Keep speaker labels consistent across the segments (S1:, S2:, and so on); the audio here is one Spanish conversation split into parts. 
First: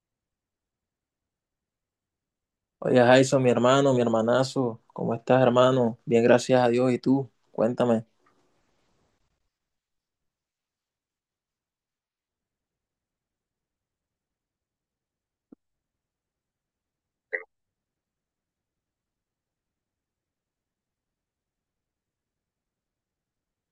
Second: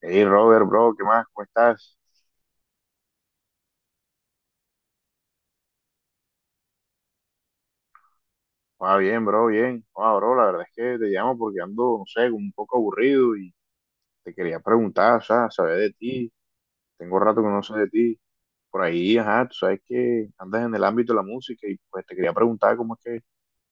S1: Hey Robert, bro, ¿qué más? ¿Cómo estás?
S2: Oye, Jason, mi hermano, mi hermanazo, ¿cómo estás, hermano? Bien, gracias a Dios. ¿Y tú? Cuéntame.
S1: Va bien, bro, bien. Ah, bro, la verdad es que te llamo porque ando, no sé, como un poco aburrido y te quería preguntar, o sea, saber de ti. Tengo rato que no sé de ti. Por ahí, ajá, tú sabes que andas en el ámbito de la música y pues te quería preguntar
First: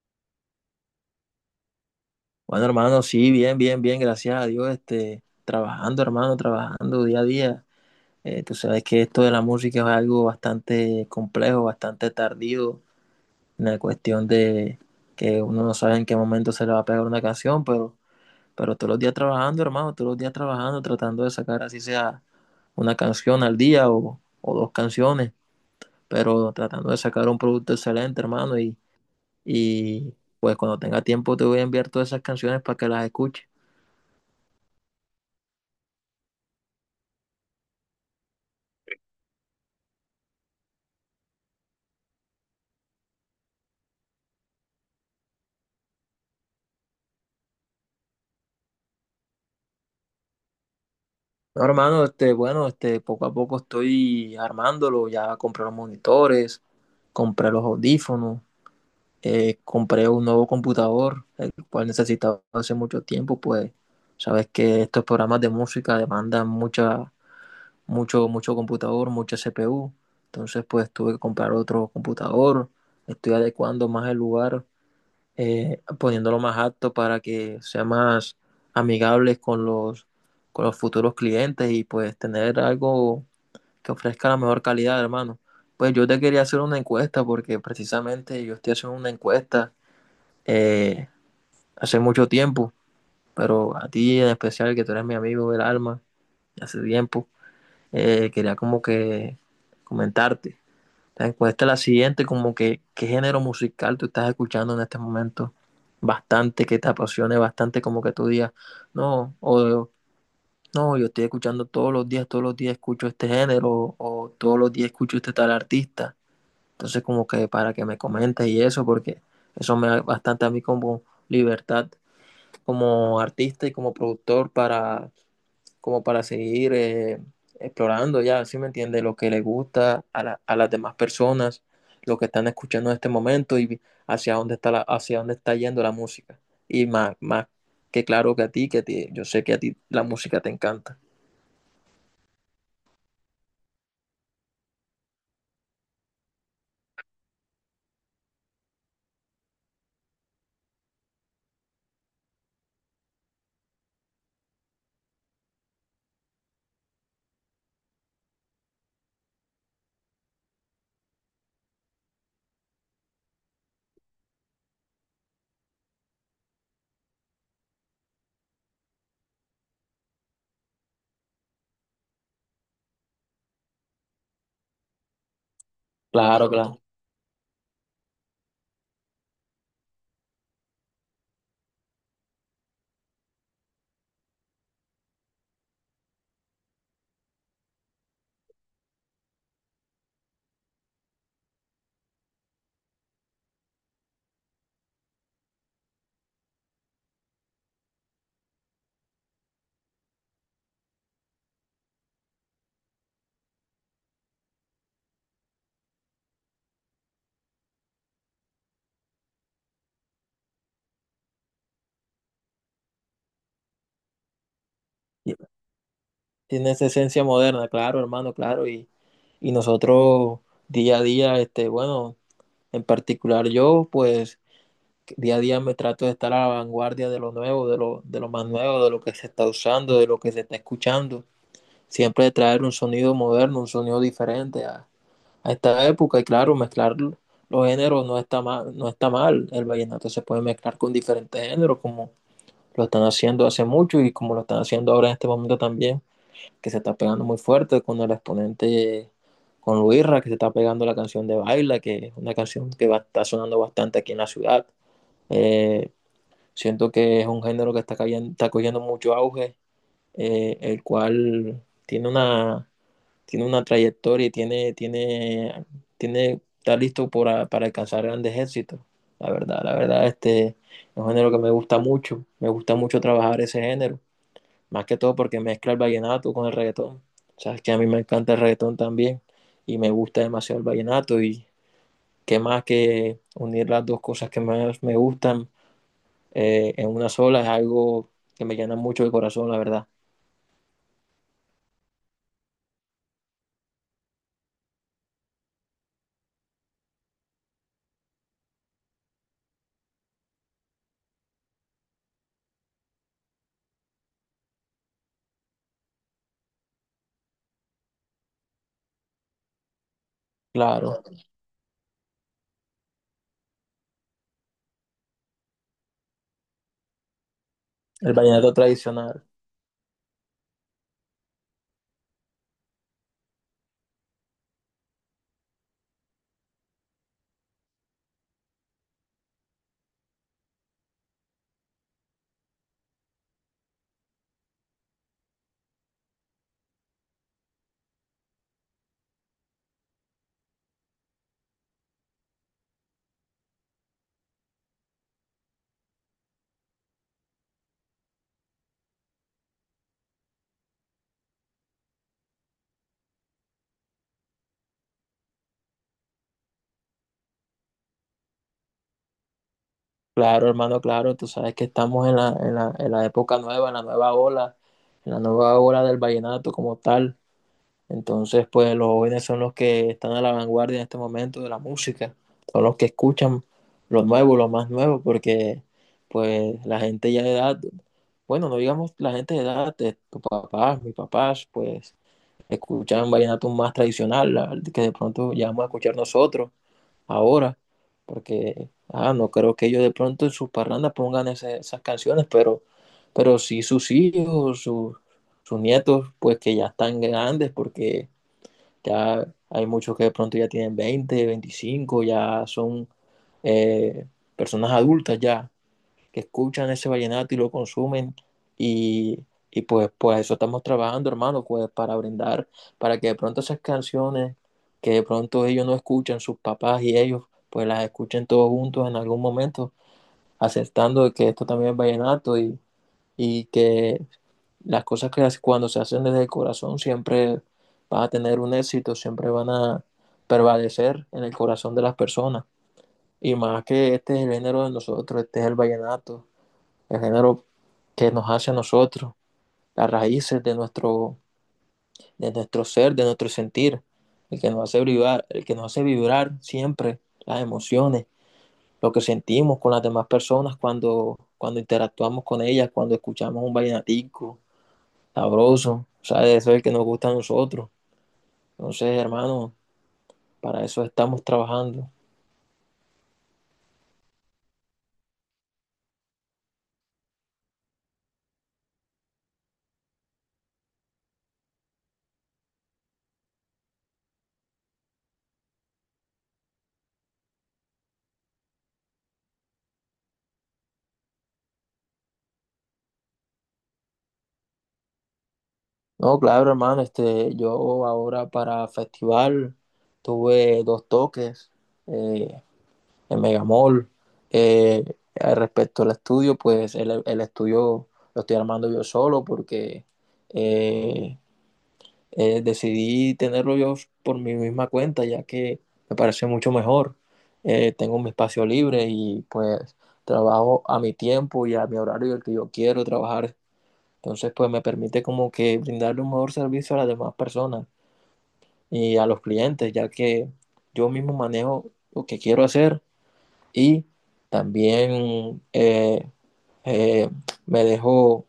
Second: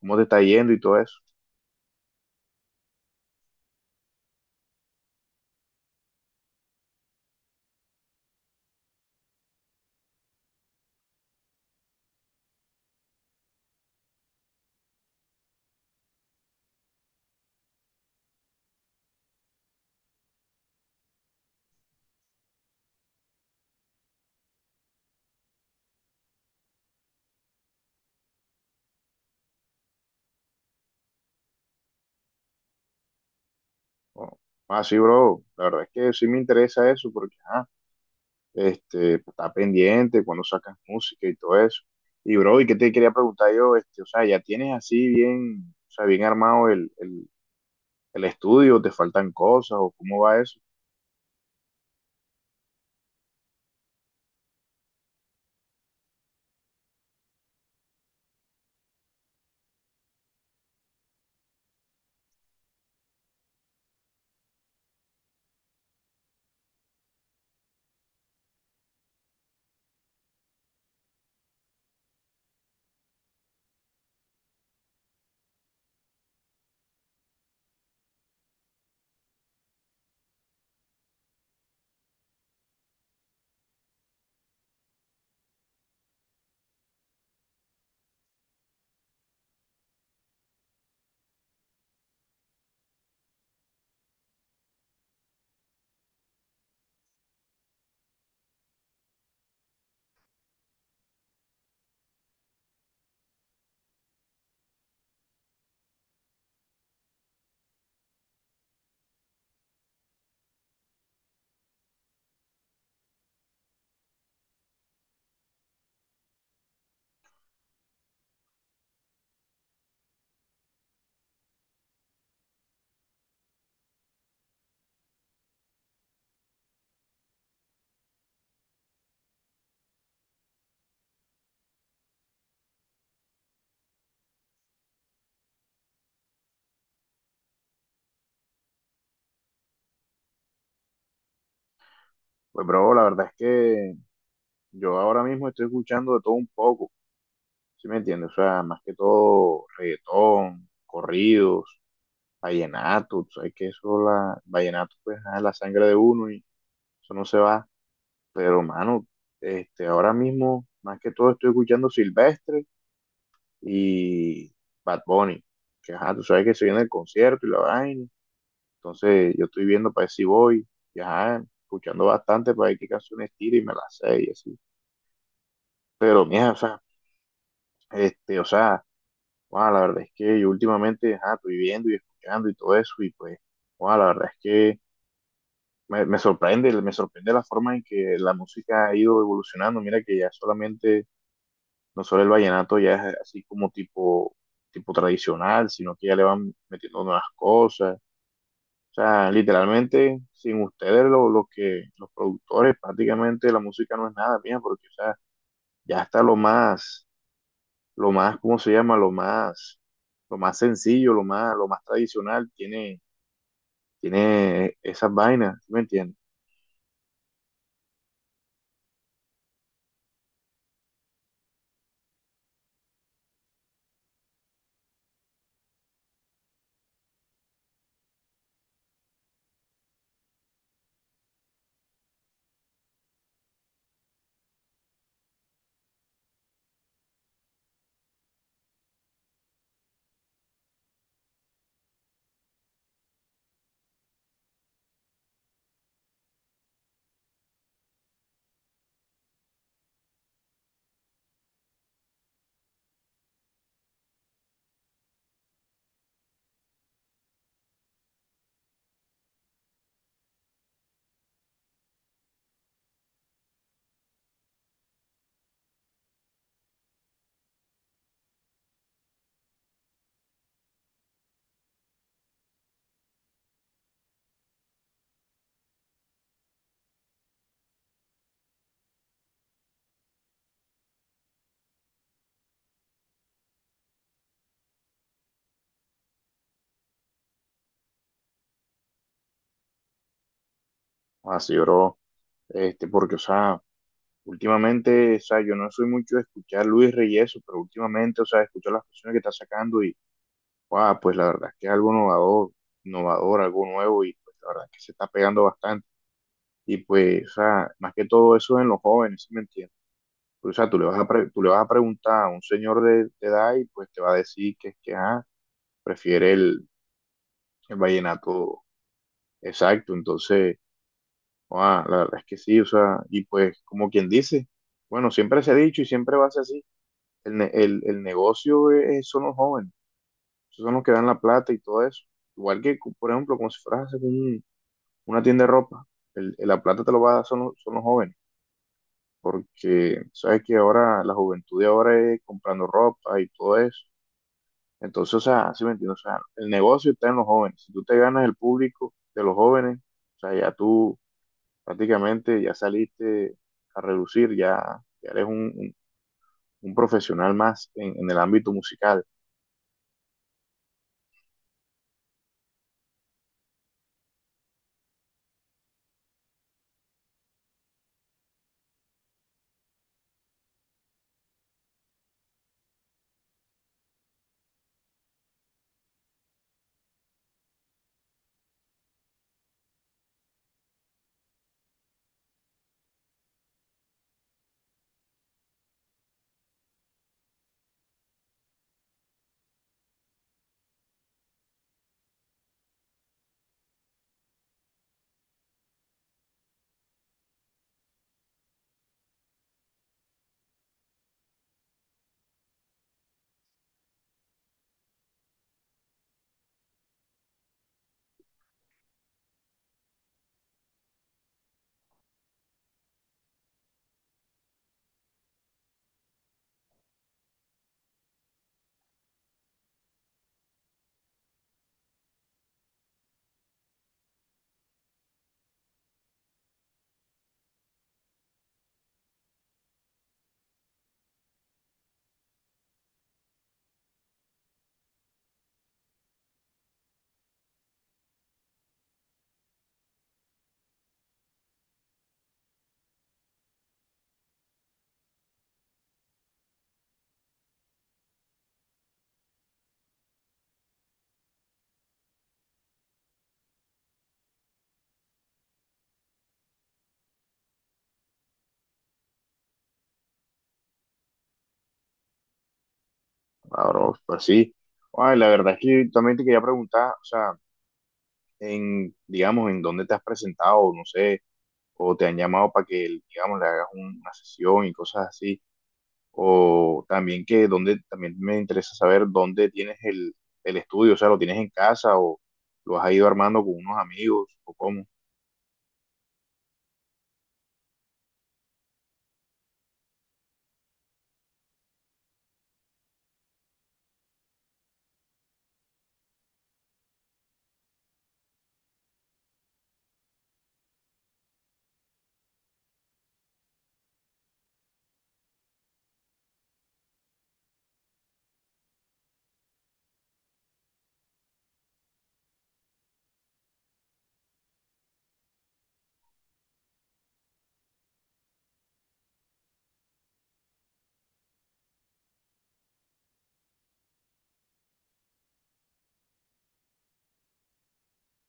S1: cómo te está yendo y todo eso.
S2: Bueno, hermano, sí, bien, bien, bien, gracias a Dios. Trabajando, hermano, trabajando día a día. Tú sabes que esto de la música es algo bastante complejo, bastante tardío, en la cuestión de que uno no sabe en qué momento se le va a pegar una canción, pero todos los días trabajando, hermano, todos los días trabajando, tratando de sacar así sea una canción al día o dos canciones, pero tratando de sacar un producto excelente, hermano, y pues cuando tenga tiempo te voy a enviar todas esas canciones para que las escuches.
S1: Bueno, ah, sí, bro, la verdad es que sí me interesa eso porque, ajá, este, pues, está pendiente cuando sacas música y todo eso. Y, bro, ¿y qué te quería preguntar yo? Este, o sea, ya tienes así bien, o sea, bien armado el estudio, te faltan cosas o cómo va eso.
S2: No, hermano, bueno, poco a poco estoy armándolo. Ya compré los monitores, compré los audífonos, compré un nuevo computador, el cual necesitaba hace mucho tiempo. Pues sabes que estos programas de música demandan mucho computador, mucha CPU. Entonces pues tuve que comprar otro computador. Estoy adecuando más el lugar, poniéndolo más apto para que sea más amigables con con los futuros clientes y pues tener algo que ofrezca la mejor calidad, hermano. Pues yo te quería hacer una encuesta porque precisamente yo estoy haciendo una encuesta eh, hace mucho tiempo, pero a ti en especial, que tú eres mi amigo del alma, hace tiempo. Quería como que comentarte. La encuesta es la siguiente, como que qué género musical tú estás escuchando en este momento. Bastante, que te apasione bastante, como que tú digas, no, o no, yo estoy escuchando todos los días escucho este género, o todos los días escucho este tal artista. Entonces, como que para que me comentes y eso, porque eso me da bastante a mí como libertad como artista y como productor, para como para seguir explorando ya, ¿sí me entiende? Lo que le gusta a, a las demás personas, lo que están escuchando en este momento y hacia dónde está, hacia dónde está yendo la música. Y más, más que claro que a ti, yo sé que a ti la música te encanta.
S1: Pues, bro, la verdad es que yo ahora mismo estoy escuchando de todo un poco, ¿sí me entiendes? O sea, más que todo reggaetón, corridos, vallenato, tú sabes que eso, vallenato, pues, ah, es la sangre de uno y eso no se va. Pero, mano, este, ahora mismo, más que todo, estoy escuchando Silvestre y Bad Bunny, que, ajá, tú sabes que se viene el concierto y la vaina. Entonces yo estoy viendo para ver si voy, y, ajá, escuchando bastante para ver qué canciones tira y me las sé y así. Pero
S2: Claro,
S1: mira, o sea,
S2: claro.
S1: este, o sea, guau, la verdad es que yo últimamente, ajá, estoy viendo y escuchando y todo eso y pues, guau, la verdad es que me sorprende la forma en que la música ha ido evolucionando. Mira que ya solamente, no solo el vallenato ya es así como tipo tradicional, sino que ya le van metiendo nuevas cosas. O sea, literalmente, sin ustedes, los productores, prácticamente la música no es nada mía, porque o sea, ya está lo más, ¿cómo se llama? Lo más sencillo, lo más tradicional, tiene esas
S2: Y
S1: vainas, ¿me entiendes?
S2: tiene esa esencia moderna, claro, hermano, claro. Y y nosotros día a día, este, bueno, en particular yo, pues día a día me trato de estar a la vanguardia de lo nuevo, de lo más nuevo, de lo que se está usando, de lo que se está escuchando. Siempre de traer un sonido moderno, un sonido diferente a esta época. Y claro, mezclar los géneros no está mal, no está mal. El vallenato se puede mezclar con diferentes géneros, como lo están haciendo hace mucho y como lo están haciendo ahora en este momento también, que se está pegando muy fuerte con el exponente, con Luisra, que se está pegando la canción de Baila, que es una canción que va, está sonando bastante aquí en la ciudad. Eh, Siento que es un género que está, está cogiendo mucho auge, el cual tiene una trayectoria y tiene, está listo para alcanzar grandes éxitos. La verdad, este es un género que me gusta mucho. Me gusta mucho trabajar ese género, más que todo porque mezcla el vallenato con el reggaetón. Sabes que a mí me encanta el reggaetón también y me gusta demasiado el vallenato y qué más que unir las dos cosas que más me gustan en una sola es algo que me llena mucho el corazón, la verdad.
S1: Así lloró, este, porque, o sea, últimamente, o sea, yo no soy mucho de escuchar Luis Reyes, pero últimamente, o sea, escucho las canciones que está sacando y, wow, pues la verdad es que es algo innovador, innovador, algo nuevo y pues la verdad es que se está pegando bastante. Y pues, o sea, más que todo eso en los jóvenes, ¿sí me entiendes? Pues, o sea,
S2: Claro,
S1: tú le vas a preguntar a un señor de edad y pues te va a decir que es que, ah, prefiere el
S2: el vallenato
S1: vallenato,
S2: tradicional.
S1: exacto. Entonces, ah, la verdad es que sí, o sea, y pues como quien dice, bueno, siempre se ha dicho y siempre va a ser así, el negocio son los jóvenes, esos son los que dan la plata y todo eso. Igual que, por ejemplo, como si fueras a hacer una tienda de ropa, la plata te lo va a dar son los jóvenes. Porque sabes que ahora la juventud de ahora es comprando ropa y todo eso. Entonces, o sea, sí me entiendes, o sea, el negocio está en los jóvenes. Si tú te ganas el público de los jóvenes, o sea, ya tú prácticamente ya saliste a relucir, ya, ya eres un profesional más en el ámbito musical.
S2: Claro, hermano, claro, tú sabes que estamos en en la época nueva, en la nueva ola, en la nueva ola del vallenato como tal. Entonces, pues los jóvenes son los que están a la vanguardia en este momento de la música, son los que escuchan lo nuevo, lo más nuevo, porque pues la gente ya de edad, bueno, no digamos la gente de edad, de tus papás, mis papás, pues escuchan vallenato más tradicional, el que de pronto ya vamos a escuchar nosotros ahora, porque ah, no creo que ellos de pronto en sus parrandas pongan esas canciones, pero sí sus hijos, sus nietos, pues que ya están grandes, porque ya hay muchos que de pronto ya tienen 20 25 ya son eh, personas adultas ya que escuchan ese vallenato y lo consumen y, y pues, pues eso estamos trabajando, hermano, pues para brindar, para que de pronto esas canciones que de pronto ellos no escuchan, sus papás y ellos, pues las escuchen todos juntos en algún momento, aceptando que esto también es vallenato y que las cosas que cuando se hacen desde el corazón siempre van a tener un éxito, siempre van a prevalecer en el corazón de las personas. Y más que este es el género de nosotros, este es el vallenato, el género que nos hace a nosotros, las raíces de nuestro ser, de nuestro sentir, el que nos hace vibrar, el que nos hace vibrar siempre, las emociones, lo que sentimos con las demás personas cuando interactuamos con ellas, cuando escuchamos un vallenatico sabroso, ¿sabes? Eso es el que nos gusta a nosotros. Entonces, hermano, para eso estamos trabajando.
S1: Ahora, pues sí. Ay, la verdad es que también te quería preguntar, o sea, en, digamos, en dónde te has presentado, no sé, o te han llamado para que, digamos, le hagas una sesión y cosas así. O también que dónde, también me interesa saber dónde tienes el estudio, o sea, lo tienes en casa o lo has ido armando con unos amigos o cómo.
S2: No, claro, hermano, yo ahora para festival tuve dos toques. Eh, en Megamall. Eh, Respecto al estudio, pues estudio lo estoy armando yo solo porque eh, decidí tenerlo yo por mi misma cuenta, ya que me parece mucho mejor. Tengo mi espacio libre y pues trabajo a mi tiempo y a mi horario el que yo quiero trabajar. Entonces, pues me permite como que brindarle un mejor servicio a las demás personas y a los clientes, ya que yo mismo manejo lo que quiero hacer y también eh, me dejó...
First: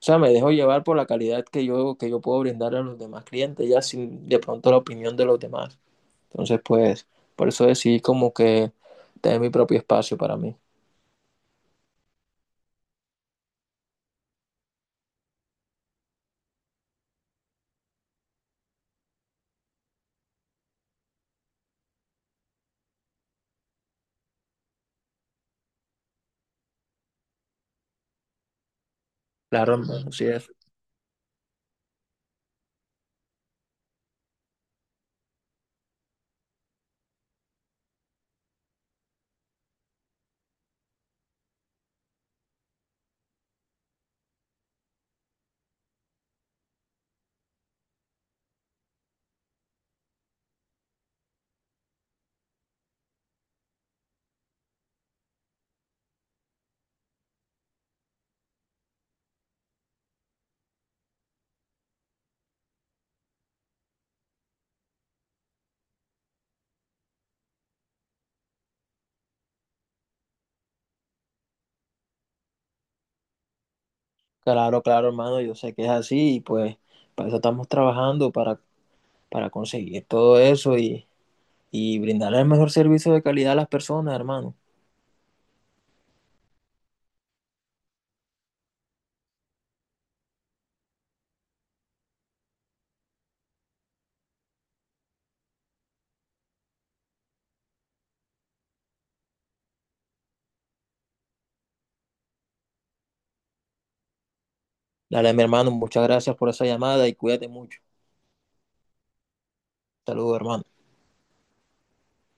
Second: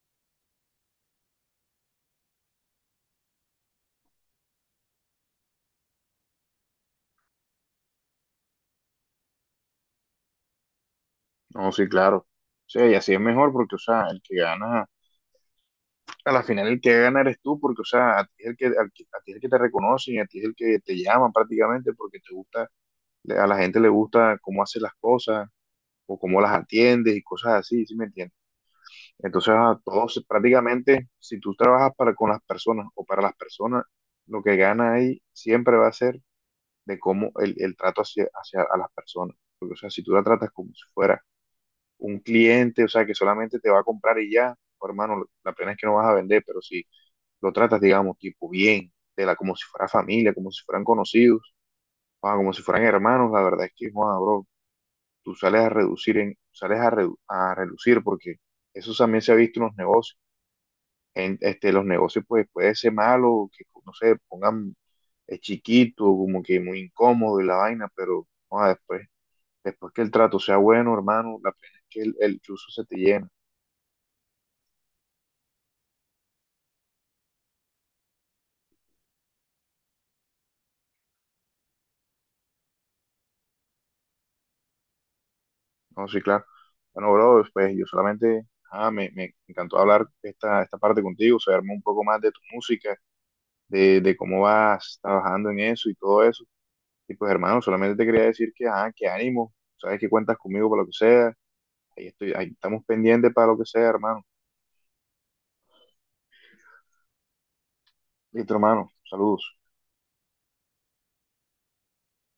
S2: O sea, me dejo llevar por la calidad que que yo puedo brindar a los demás clientes, ya sin de pronto la opinión de los demás. Entonces, pues, por eso decidí como que tener mi propio espacio para mí.
S1: No, sí, claro. O sea, y así es mejor porque, o sea, el que gana, a la final el que gana eres tú porque, o sea, a ti es el que, al que- a ti es el que te reconocen, a ti es el que te llaman prácticamente porque te gusta, a la gente le gusta cómo haces las cosas o cómo las atiendes y cosas así, ¿sí me entiendes? Entonces,
S2: Claro,
S1: a
S2: hermano,
S1: todos
S2: sí es.
S1: prácticamente, si tú trabajas para con las personas o para las personas, lo que gana ahí siempre va a ser de cómo el trato hacia a las personas. Porque, o sea, si tú la tratas como si fuera un cliente, o sea, que solamente te va a comprar y ya, oh, hermano, la pena es que no vas a vender, pero si lo tratas, digamos, tipo bien, como si fuera familia, como si fueran conocidos, ah, como si fueran hermanos, la verdad es que, joda, bro, tú sales a reducir, en, sales a, redu- a reducir porque eso también se ha visto en los negocios este, los negocios pues puede ser malo, que no sé, pongan chiquito, como que muy incómodo y la vaina, pero joda, después, después que el trato sea bueno, hermano, la pena es que el chuzo se te llena.
S2: Claro, claro, hermano, yo sé que es así y pues para eso estamos trabajando, para conseguir todo eso y brindar el mejor servicio de calidad a las personas, hermano.
S1: No, sí, claro. Bueno, bro, pues yo solamente, ah, me encantó hablar esta parte contigo, saberme un poco más de tu música, de cómo vas trabajando en eso y todo eso. Y pues hermano, solamente te quería decir que, ah, que ánimo, sabes que cuentas conmigo para lo que sea, ahí estoy, ahí estamos pendientes para lo que sea, hermano.
S2: Dale, mi hermano, muchas gracias por esa llamada y cuídate mucho.
S1: Listo, hermano. Saludos.
S2: Saludos, hermano.